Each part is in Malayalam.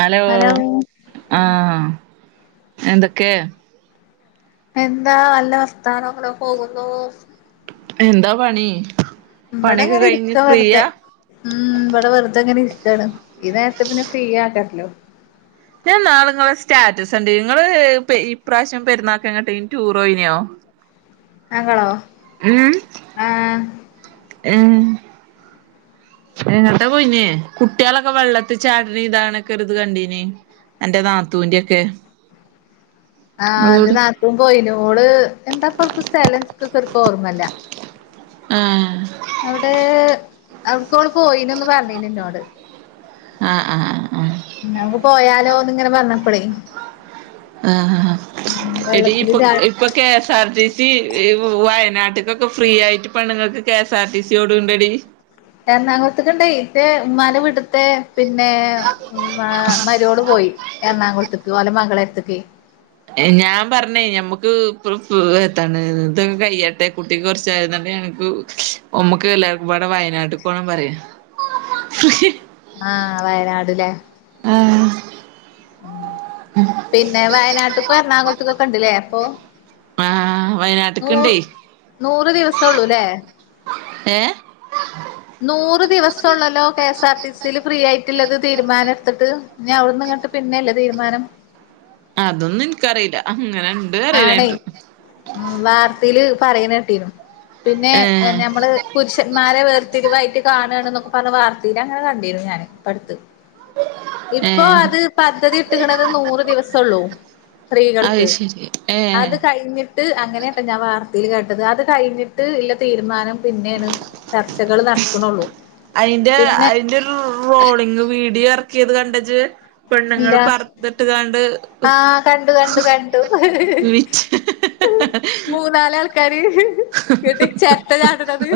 ഹലോ ആ എന്തൊക്കെ എന്താ നല്ല വാർത്താനം അങ്ങനെ പോകുന്നു എന്താ പണി ഇവിടെ പണിയൊക്കെ അങ്ങനെ കഴിഞ്ഞ് ഇരിക്ക വെറുതെ ഫ്രീയാ ഉമ് ഇവിടെ വെറുതെ ഇങ്ങനെ ഇരിക്കയാണ് ഈ നേരത്തെ പിന്നെ ഫ്രീ ആക്കാരല്ലോ ഞാൻ ന്നാൾ നിങ്ങളെ സ്റ്റാറ്റസ് കണ്ടീനീ നിങ്ങള് ഇപ്രാവശ്യം പെരുന്നാൾ എങ്ങോട്ടെങ്കിലും ടൂർ പോയിനിയോ ഞങ്ങളോ എങ്ങട്ടാ പോയിനിയെ കുട്ടികളൊക്കെ വെള്ളത്തി ചാടിനിം ഇതാവുണൊക്കെ കണ്ടീന് അന്റെ നാത്തൂന്റെ ഒക്കെ ആഹ് ന്റെ നാത്തുൻ പോയിനു ഓള് എന്താപ്പം അവിടുത്തെസ്ഥലം ഓർമ്മല്ല ആ അവിടെ അവിക്കോള് പോയിണ് എന്ന് പറഞ്ഞീനീന്നോട് ആ ആ ആ ആ നമക്ക് പോയാലോന്ന് ഇങ്ങനെ പറഞ്ഞപ്പളെ ആ എടി ഇപ്പൊ ചാടി ഇപ്പൊ K S R T C വയനാട്ട് ക്ക് ഫ്രീ ആയിട്ട് പെണുങ്ങൾക്ക് K S R T C ഓട്ണ്ടെഡി എറണാകുളത്ത്ക്കും ഇണ്ടേ ന്റെ ഉമ്മാന്റെ വിട്ട്ത്തെ പിന്നെ മരിയോൾ പോയി എറണാകുളത്തേക്ക് ഓലെ മകളടുത്തേക്കെ ഞാൻ പറഞ്ഞേ ഞമ്മക്ക് ഇ പ് പ് ഏതാണ് ഇതൊക്കെ കഴിയട്ടെ കുട്ടിക്ക് കൊറച്ചായിട്ട് ങ്ങക്ക് നമുക്ക് എല്ലാവർക്കും ഇപടെ വയനാട്ട്ക്ക്പോണം പറയും ആ വയനാട്ല്ലേ ആ പിന്നെ വയനാട്ട്ക്കും എറണാകുളത്തക്കൊക്കെ ഇണ്ട്ല്ലേ അപ്പൊ ആഹ് നൂറ് വയനാട്ട്ക്ക്ണ്ടേ നൂറ് ദിവസം ഒള്ളൂല്ലേ ഏ നൂറ് ദിവസം ഉള്ളല്ലോ കെ എസ് ആർ ടി സിയിൽ ഫ്രീ ആയിട്ടിള്ളത് തീരുമാനം എടുത്തിട്ട് പിന്നെ അവിടുന്ന് ഇങ്ങട്ട് പിന്നെയല്ലേ തീരുമാനം അതൊന്നും എനിക്കറിയില്ല ഉം ആണെ ഉം വാർത്തീല് പറയ്ണേട്ടീനു പിന്നെ വെ ഏഹ് ഞമ്മള് പുരുഷന്മാരെ വേർതിരിവായിട്ട് കാണാണ്ന്നൊക്കെ പറഞ്ഞ് വാർ ലഅങ്ങനെ കണ്ടിരുന്നു ഞാന് പ്പട്ത്ത് ഇപ്പൊ ഏഹ് അത് പദ്ധതി ഇട്ട്ക്ക്ണത് നൂറ് ദിവസാെള്ളൂ അത് സ്ത്രീകൾക്ക് ശരി ഏഹ് അത് കഴിഞ്ഞിട്ട് അങ്ങനെട്ടാ ഞാ വാ ർത്തേൽ കേട്ടത് അത് കഴിഞ്ഞിട്ട് ഇല്ല തീര്മാനം പിന്നേണ് ചർച്ചകൾ നടക്കണുള്ളൂ അയ്ന്റെ പിന്നെ അയ്ന്റെ റോളിങ് വീഡിയോ എറക്കിയെത് കണ്ടജ്ജ് ഇല്ലാ ആ കണ്ടു കണ്ടു കണ്ടു വിറ്റ് മൂന്നാലാൾക്കാര് ങ്ങട്ട് ചെര്ട്ട ചാട്ണത്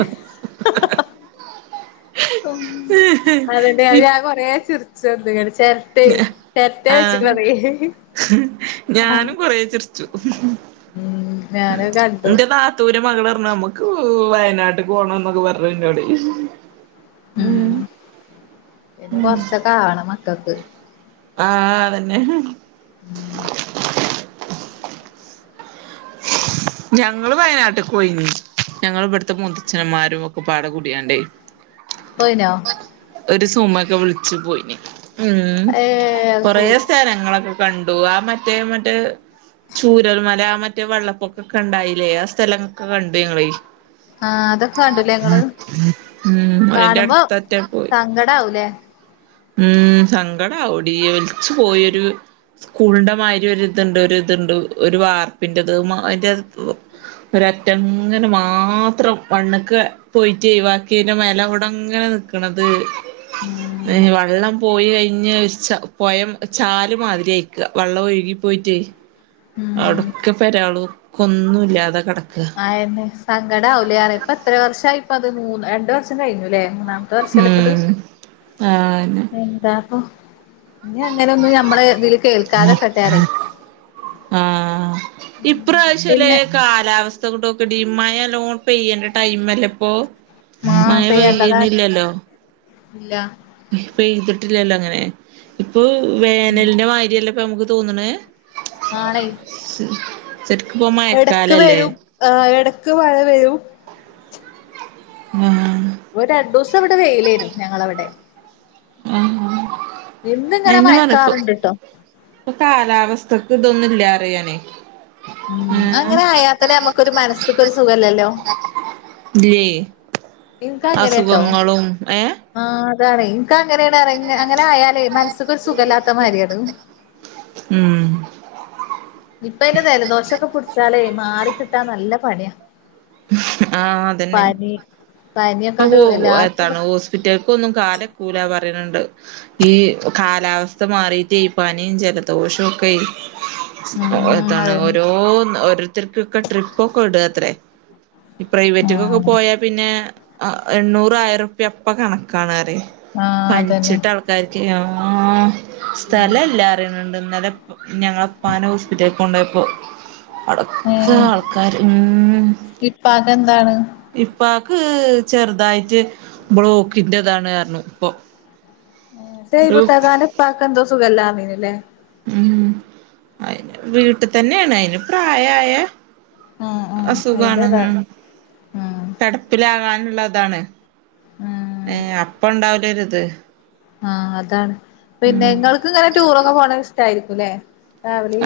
ഉം അതെന്നെ അത് ഞാൻ കൊറേ ചിർ ച്ചന്ന്ങ്ങട് ചെര്ട്ടെ ചെര്ട്ടെ ആഹ് വെച്ചിക്ക്ണതേ ആ ച്ചു കണ്ടു ന്റെ നാത്തൂന്റെ മകള്റ് നമ്മുക്ക് വയനാട്ട്ക്ക് പോണംന്നൊക്കെ പറഞ്ഞു ഇന്നോടെ ഉം പിന്നെ കൊറച്ചക്കാവണം മക്കക്ക് ആ അതന്നെ ഉം ഞങ്ങള് വയനാട്ട്ക്ക് പോയിനി ഞങ്ങള്വ്ട്ത്തെ മൂത്തച്ചന്മാരും ഒക്കെപാടെ കൂടിയാണ്ടേ പോയ്നോ ഒരു സുമക്കെ വിളിച്ച് പോയ്നി ഉം ഏഹ് അത് കൊറെേ ശരി സ്ഥലങ്ങളൊക്കെ കണ്ടു ആ മറ്റേ മറ്റേ ചൂരൽ മല ആ മറ്റേ വെള്ളപ്പൊക്കൊക്കെണ്ടായിലേ ആ സ്ഥലങ്ങളൊക്കെ കണ്ടു ഞങ്ങളേ ആഹ് അതൊക്കെ കണ്ടുലേ ഇങ്ങള് ഉം അയ്ന്റെ അടുത്തറ്റാ പോയ് ടാവൂലെ ഉം സങ്കടാവെടീ ഒൽച്ച് പോയൊര് സ്കൂൾന്റെ മായ്രി ഒര്ത്ണ്ട് ഒര്ത്ണ്ട് ഒര് വാർപ്പിന്റെത് മ അയ്ന്റെ ഒരറ്റംങ്ങനെ മാത്രം മണ്ണ്ക്ക് പോയിട്ടേ ബാക്കി മേലെ കൂടെങ്ങെ നിക്ക്ണത് ഉം ഞ്ഞ് ഒര് ചാ പൊയ ചാൽ മാതിരിയായ്ക്ക വെള്ളം ഒഴുകിപോയ്ട്ടേ ഉം അവിടൊക്കെ പേരേളും ഒന്നുല്ലാതെ കെട ആയെന്നെ സങ്കടാവുല്ലേറിയാ ഇപ്പൊ എത്ര വർഷായി ഇപ്പൊ അത് മൂന്ന് രണ്ടു വർഷം കഴിഞ്ഞൂലേ മൂന്നാമത്തെ വർഷല്ലെപ്പത് ഉം ആന്നെ എന്താപ്പോ ഇനി അങ്ങനൊന്നും ഞമ്മള്ത്‌ല് കേൾക്കാതെക്കെട്ടെറിയേ ആഹ് പിന്നെ ക്കടീ മഴല്ലോം പെയ്യണ്ട്യ ടൈം അല്ലെ ഇപ്പൊ ആഹ് മഴ ഫ്രീ ആയിട്ട് അതാണ് പെയ്യ്ണില്ലല്ലോ ഇല്ല പെയ്തിട്ടില്ലല്ലോ അങ്ങനെ ഇപ്പൊ വേനലിന്റെ മായ്രിയല്ല ഇപ്പം നമുക്ക് തോന്ന്ണേ ആണൈ ശരിക്കും ഇപ്പൊ എടക്ക് മഴക്കാലല്ലേ വരും ആ ഏട ക് മഴ വരും ആഹ് രണ്ടൂസം ഇവിടെ വെയിലേനു ഞങ്ങളവടെ ആ ഹാ അഎന്നെ പറഞ്ഞ പ്പം മയക്കാറുണ്ട്ട്ടോ ഇപ്പൊ കാലാവസ് [unintelligible] ക്ക് ഇതൊന്നും ഇല്ലാറിയ ഞാനെ ഉം അങ്ങനെ ആയാത്തന്നെ നമ്മുക്കൊരു മനസ്സ്ക്കൊരു സുഖല്ലല്ലോ ഇല്ലേ ഇൻക്ക് അസുഖങ്ങളും ഏ ഇതാണെ ക്ക അങ്ങനെണ് അങ്ങനെ ആയാലേ മനസ്സുക്കൊരു സുഖല്ലാത്തമാരിയാണ് ഉം ഇപ്പ യ്ന് ദലദോഷക്കെ പുട്ച്ചാ ലെ മാറിക്കിട്ടാൻ നല്ല പണിയാ ആഹ് അതന്നെ പനി അ പനിയൊക്കെണ്ട് പോ എല്ലാർക്കും എത്താണ് ഹോസ്പിറ്റൽ ക്ക് ഒന്നും കാലക്കൂലാ പറിണ് ണ്ട് ഈ കാലാവസ്ഥ മാറീട്ടെ ഈ പനിം ജലദോഷവും ഒക്കെ ഒ ഉം എത്താണ് അതന്നെ ഓരോ ഓരോരുത്തർക്കൊക്കെ ട്രിപ്പൊക്കെ ഇടുകാത്രേ ഇ പ്രൈവറ്റ്ക്കൊക്കെ ആഹ് പോയാ പിന്നെ എണ്ണൂറായിരം രൂപ്യ അപ്പ കണക്കാണ് റ്യേ ആഹ് അതന്നെ പനിച്ചിട്ട് ആൾക്കാർക്കേ ആ ആ സ്ഥലല്ലാ പറിണ് ണ്ട് ഇന്നലെ പ്പ ഞങ്ങളപ്പാനെ ഹോസ്പിറ്റൽക്ക് കൊണ്ടുപോയപ്പോ അവിടൊക്കെ ആൾക്കാര് ഊം പാകെന്താണ് പ്പാക്ക് ചെറുതായിട്ട് ബ്ലോക്കിന്റെതാണ് പർഞ്ഞു ഇപ്പം സേയ്ബുത്താത്താൻ്റെപ്പാക്കന്തോ സുഖല്ലാ തയ്ന് ലേ ഉം അയിന് വീട്ടു തന്നെയാണ് അയിന് പ്രായാ ആയ ആഹ് ആഹ് അസുഖാണ് അയിന്റെതാണ് ഉം ആഹ് കെടപ്പിലാകാ അങ്ങനുള്ളതാണ് ഏ ആഹ് അപ്പ ഉണ്ടാവല ടരുത് ആ അതാണ് പിന്നെ ഇങ്ങൾക്ക് ഇങ്ങനെ ടൂറൊക്കെ പോണത് ഇഷ്ട്ടാരിക്കും ക്കുല്ലേ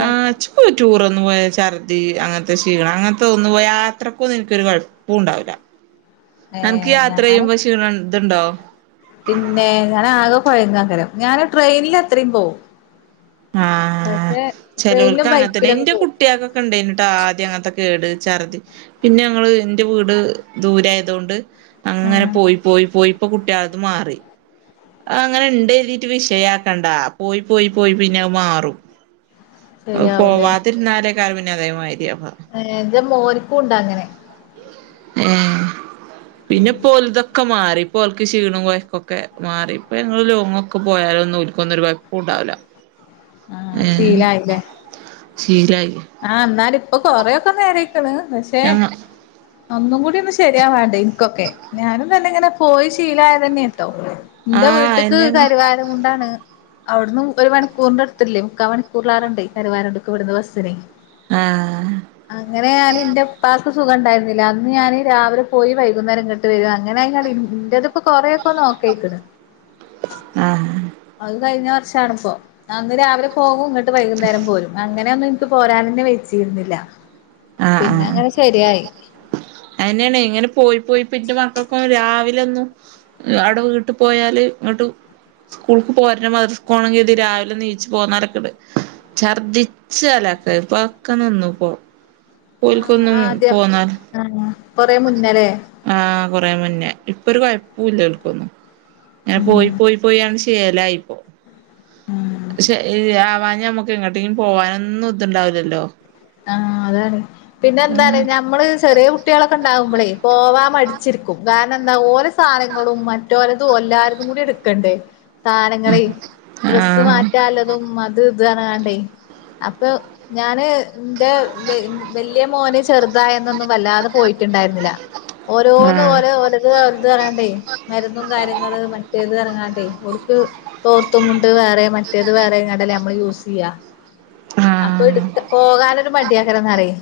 ആ ജ് പോ ടൂറൊന്നും പോയ ശർദ്ദി അങ്ങനത്തെ ഷീണം അങ്ങനത്തെ ഒന്നു പോ യാത്രക്കൊന്നും എനിക്കൊരു കൊഴപ്പോംണ്ടാവില്ല ഏ ഞാന് ഇതുണ്ടോ പിന്നെ ഞാനാകെ കോയങ്ങാങ്കരം ഞാന് ട്രെയിനിലത്രേം പോവും ആ പക്ഷെ ട്രെയിനിലും ചെലോൽക്ക് അങ്ങനെതന്നെ ബൈക്കിലൊക്കെ ന്റെ പോവും കുട്ട്യോൾക്കൊക്കെണ്ടേനുട്ടോ ആദ്യം അങ്ങനത്തെ കേട് ചർദ്ധി പിന്നെ ഞങ്ങള് ന്റെ വീട് ട് ദൂരെയായതുകൊണ്ട് അങ്ങനെ ആഹ് പോയി പോയി പോയിപ്പൊ കുട്ടിളത് മാറി അങ്ങനെ ഇണ്ട്ഴുതിട്ട് വിഷയാക്കണ്ടാ പോയി പോയി പോയി പിന്നെ അങ്ങ് മാറും ശരിയാവൂല്ലേ പോവാതിരുന്നാലേ കാര ന്നെ അതേമാതിരിയാവും [unintelligible] ന്റെ മോനുക്കുണ്ട്ങ്ങനെ ഏ പിന്നെ പോൽതൊക്കെ മാറി ഇപോൽക്ക് ക്ഷീണോ കോയക്കൊക്കെ മാറി ഇപ്പൊ ഞങ്ങള് ലോങ്ങൊക്കെ പോയാലൊന്നും ഓൽക്കൊന്നും ഒരു കൊയപ്പോംണ്ടാവില്ല ആ ശീലായില്ലേ ശീലായി ആ എന്നാലിപ്പൊ കൊറെയൊക്കെ നേരയ്ക്കണ് പഷെ ഞങ്ങ ഒന്നും കൂടി ഒന്ന് ശരിയാവാൻണ്ട് എനിക്കൊക്കെ ഞാനും തന്നെ ഇങ്ങനെ പോയി ശീലായതന്നെ ട്ടോ ന്റെ ആഹ് വീട്ട്ക്ക് അയെന്നേണ് കരുവാരകുണ്ടാണ് അവിടന്ന്‌ ഒരു മണിക്കൂറിന്റെ അടുത്തില്ലെ മു ക്കാ മണിക്കൂറിലെറേണ്ടേ കരുവാരണ്ട്ക്ക് ഇവിടുന്ന് ബസ്സിന് ആഹ് അങ്ങനെയാണ് ന്റെ പ്പാക്ക് സുഖണ്ടാരുന്നില്ല അന്ന് ഞാന് രാവിലെ പോയി വൈകുന്നേരം ങ്ങട്ട് വരുവാ അങ്ങനെയായിരുന്നത് ഇന്റതിപ്പൊ കൊറെക്കൊന്നു ഒക്കെയായിക്ക്ണ് ആഹ് അത് കഴിഞ്ഞ വർഷാണിപ്പോ അന്ന് രാവിലെ പോകും ഇങ്ങ ട്ട് വൈകുന്നേരം പോരും അങ്ങനെയൊന്ന് ട്ട് പോരൻ തന്നെ വെച്ചിരുന്നില്ല ആഹ് പിന്നെ ആഹ് അങ്ങനെ ശരിയായി അയ്ന്ന്യാണെ ഇങ്ങനെ പോയി പോയി പിന്നെ മക്കൾക്കൊ രാവി ലൊന്നും അടെ വീട്ട് പോയാല് ഇങ്ങട്ട് സ്കൂൾക്ക് പോരണം മദ്രസ്കോവണം കര്തി രാവിലെ നീച്ച് പോന്നാലൊക്കെട് ഛർദിച്ചലക്കെ പ്പൊക്കെ നിന്നു പോ ആഹ് ആദ്യം ആഹ് കൊറെ മുന്നലെ ആഹ് കൊറേ മുന്നേ ഇപ്പൊരു കൊഴപ്പുല്ല ഓൽക്കൊന്നും അങ്ങനെ ഉം പോയി പോയി പോയാണ്ട് ശേലായി ഉം ശെരി ആ വാ ഇഞ് ഞമ്മെക്ക് എങ്ങെട്ടെലും പോവാനൊന്നും ഇത് ഇണ്ടാവൂലല്ലോ? ആഹ് അതാണ് പിന്നെ എന്താ അറിയോ ആഹ് ഞമ്മെൾ ചെറിയ കുട്ടിയാളൊക്കെ ഇണ്ടെ ണ്ടാവുമ്പെളെ ഇപ്പോ മാമ് അടിച്ചിരിക്കും കാര്ണം എന്താ ഓന് സാനങ്ങളും മറ്റൊര്തും എല്ലാര്തും കൂടി ഇട്ക്കെണ്ടെ സാനങ്ങളെ ഡ്രസ്സ് മാറ്റാ ഇല്ലെതും അത് ഇത് പർണ് കാണ്ടെയ് അപ്പെയ് ഞാന് ഇന്റെ വെ വെല്ലിയ മോന് ചെറ്തായ അന്നൊന്നും വല്ലാതെ പോയിറ്റ് ഇണ്ടായിര്ന്നില്ല ഓരോന്ന് ആഹ് ഓലെ ഓലെത് ഓലെത് പർണാണ്ടെയ് മര് ന്നും കാര്യങ്ങെൾ മറ്റേത് പർണ് കാണ്ടെയ് ഓൽക്ക് തോർത്തും മുണ്ട് വേറെ മറ്റേത് വേറെ അയ്ങ്ങാണ്ട് അല്ലെ ഞമ്മെൾ യൂസ് ചെയ്യാ അപ്പൊ ഇട്ക്ക ആ ക്കാനൊര് മടി ആക്കാരംന്ന് പറെയ്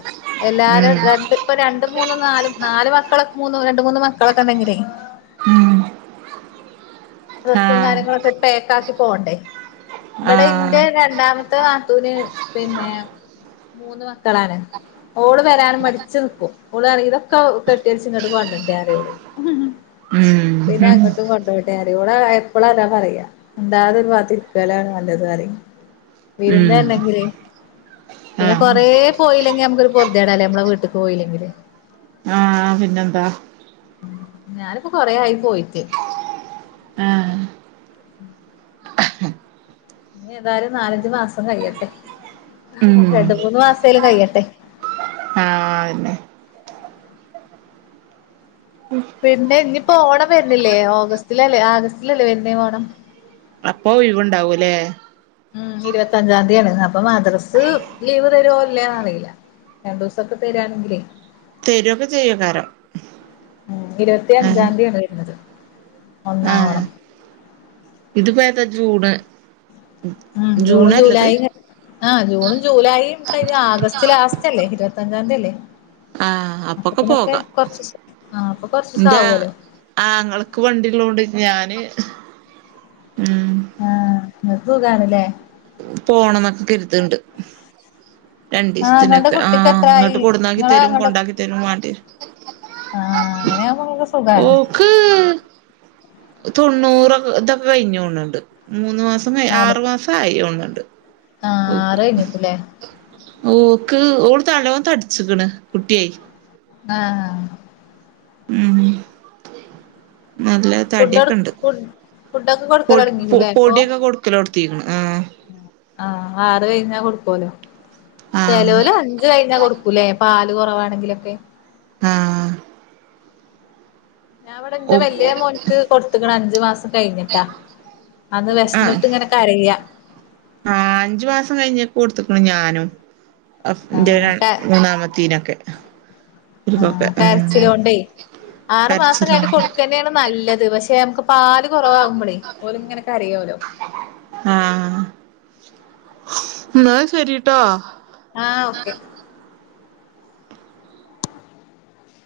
എല്ലാരും രണ്ട് ഇപ്പ രണ്ട് മൂന്നും നാലും നാല് മക്കള് മൂന്ന് രണ്ട്മൂന്ന് മക്കളൊക്കെ ഉണ്ടെങ്കിലേ ഉം ഡ്രസ്സും കാര്യങ്ങളക്ട് പേക്കക്കി പോണ്ടേ ഇവിടെ ഇന്റെ രണ്ടാമ ന്റ കാത്തൂന് പിന്നെ മൂന്ന് മക്കളാണ് ഓള് വരൻ മടിച്ചു നിക്കും ഓള് [unintelligible] ഇതൊക്കെ കെട്ടരിച്ച് ഇങ്ങോട്ട് കൊണ്ടരണ്ടെറയുള് പിന്നെങ്ങോട്ടും കൊണ്ടപോട്ടെ [unintelligible] ഓള് എപ്പള് അതാ പറയാ എന്താതൊരി [unintelligible] വിരുന്നണ്ടെങ്കില് പിന്നെ കൊറേ പോയില്ലെങ്കി മ്മക്കൊരു പൊ തണല്ലേ നമ്മള വീട്ടക്ക് പോയില്ലെങ്കില് ആ പിന്നെന്താ ഞാനിപ്പോ കൊറെ ആയി പോയി ആ [inaudible] [unintelligible] ഇനി ഏതായാലും നാലഞ്ചു മാസം കഴിയട്ടെ അതെ ഉം അതെ മൂന്ന് മാസേലും കഴിയട്ടെ ആ അതന്നെ പിന്നെ ഇനിപ്പോ ഓണം വരുന്നില്ലേ ഓഗസ്റ്റിലല്ലേ ആഗസ്റ്റിലല്ലേ വരുന്നേ ഓണം അപ്പൊ ഒഴിവുണ്ടാവുല്ലേ ഉം ഇരുപത്തഞ്ചാം തീയാണ് പ്പൊ മദ്രസ് ലീവ് തരോ ല്ല അറിയില്ല രണ്ടു ദിവസൊക്കെ തരാണെങ്കില് തരുവൊക്കെ ചെയ്യക്കാരം ഉം ഇരുപത്തി ആ അഞ്ചാതീ ആണ് വരുന്നത് ആ ഒന്നാം ഓണം ഇത്പ്പേതാ ജൂണ് ഉം ജൂണും ജൂണല്ലത് ജൂലൈയുംക ആ ജൂണും ജൂലൈയും കഴിഞ്ഞ ആഗസ്റ്റ് ലാസ്റ്റല്ലേ ഇരുപത്തഞ്ചാന്തി അല്ലേ ആ അപ്പൊക്കെ അപ്പത്തിനൊക്കെ പോകാ കൊറച്ചൂസം ആഹ് അപ്പൊ കൊറച്ചൂസം ന്റെ ആവുവല്ലോ ആങ്ങളക്ക് വണ്ടിള്ളോണ്ട് ഞാൻ ന് ഉം ങ്ങക്കൂകാണ്‌ല്ലേ പോണം ന്നൊക്കെ കരുതണ്ട് ആഹ് ഇങ്ങൾടെ രണ്ടീസ്ത്തിനൊക്കെ ആ കുട്ടിക്ക് എത്രായി ഇങ്ങട്ട് കൊടുന്നാക്കി ഇങ്ങളെ തരും അങ്ങടെ കൊണ്ടാക്കി തരും വണ്ടിരും ആഹ് അങ്ങനെയാവുമ്പോ ഇങ്ങക്ക് സുഖാണ് ഓക്ക് തൊണ്ണൂറൊ ഇതൊക്കെ കഴിഞ്ഞോൺ ണ്ട് മൂന്ന് മാസം ആറു മാസം ആയിഓ ന്നുണ്ട് ആ ആറേഞ്ക്കും ല്ലേ ഓക്ക് ഓള് തലോ തടിച്ചിക്ക്ണ് കുട്ടിയേയ് ആ ആ ഉം നല്ല ഫുഡൊട് തട്യൊക്കണ്ട് ഫുഡ് ഫുഡൊക്കെ പൊട് പൊ കൊടുക്കലൊടങ്ങീക്കുല്ലേ ഇപ്പൊ പൊടിയൊക്കെ കൊടുക്കലോടുത്തീക്കണോ ആ ആഹ് ആറ് കഴിഞ്ഞാ കൊടുക്കോലോ ആഹ് ചെലോല് അഞ്ചു കഴിഞ്ഞാ കൊടുക്കൂല്ലേ പാല് കൊറവാണെങ്കില ക്കെ ആ ഞാവിടെ ന്റെ വല്യേ മോൻക്ക് കൊടുത്ത്ക്ക്ണഞ്ചു മാസം കയിഞ്ഞിട്ടാ അന്ന് വിശന്നിട്ട് ഇങ്ങനെ കരയ അ ആ അഞ്ചു മാസം കയ്ഞ്ഞേക്കൊടുത്തക്കുണു ഞാനും ആഹ് [unintelligible] മൂന്നാമത്തീനൊക്കെ ഇപ്പൊക്കെ ആഹ് എ കരച്ചിലോണ്ടേ ആറു മാസം കരച്ചില കഴിഞ്ഞിട്ട് കൊടുക്കന്നെയാണ് നല്ലത് പക്ഷെ നമുക്ക് പാല് കുറവാകുമ്പോളേ ഓല് ഇങ്ങനെ കരയോലോ ആഹ എന്ന ശരിട്ടാ ആഹ ഓക്കെ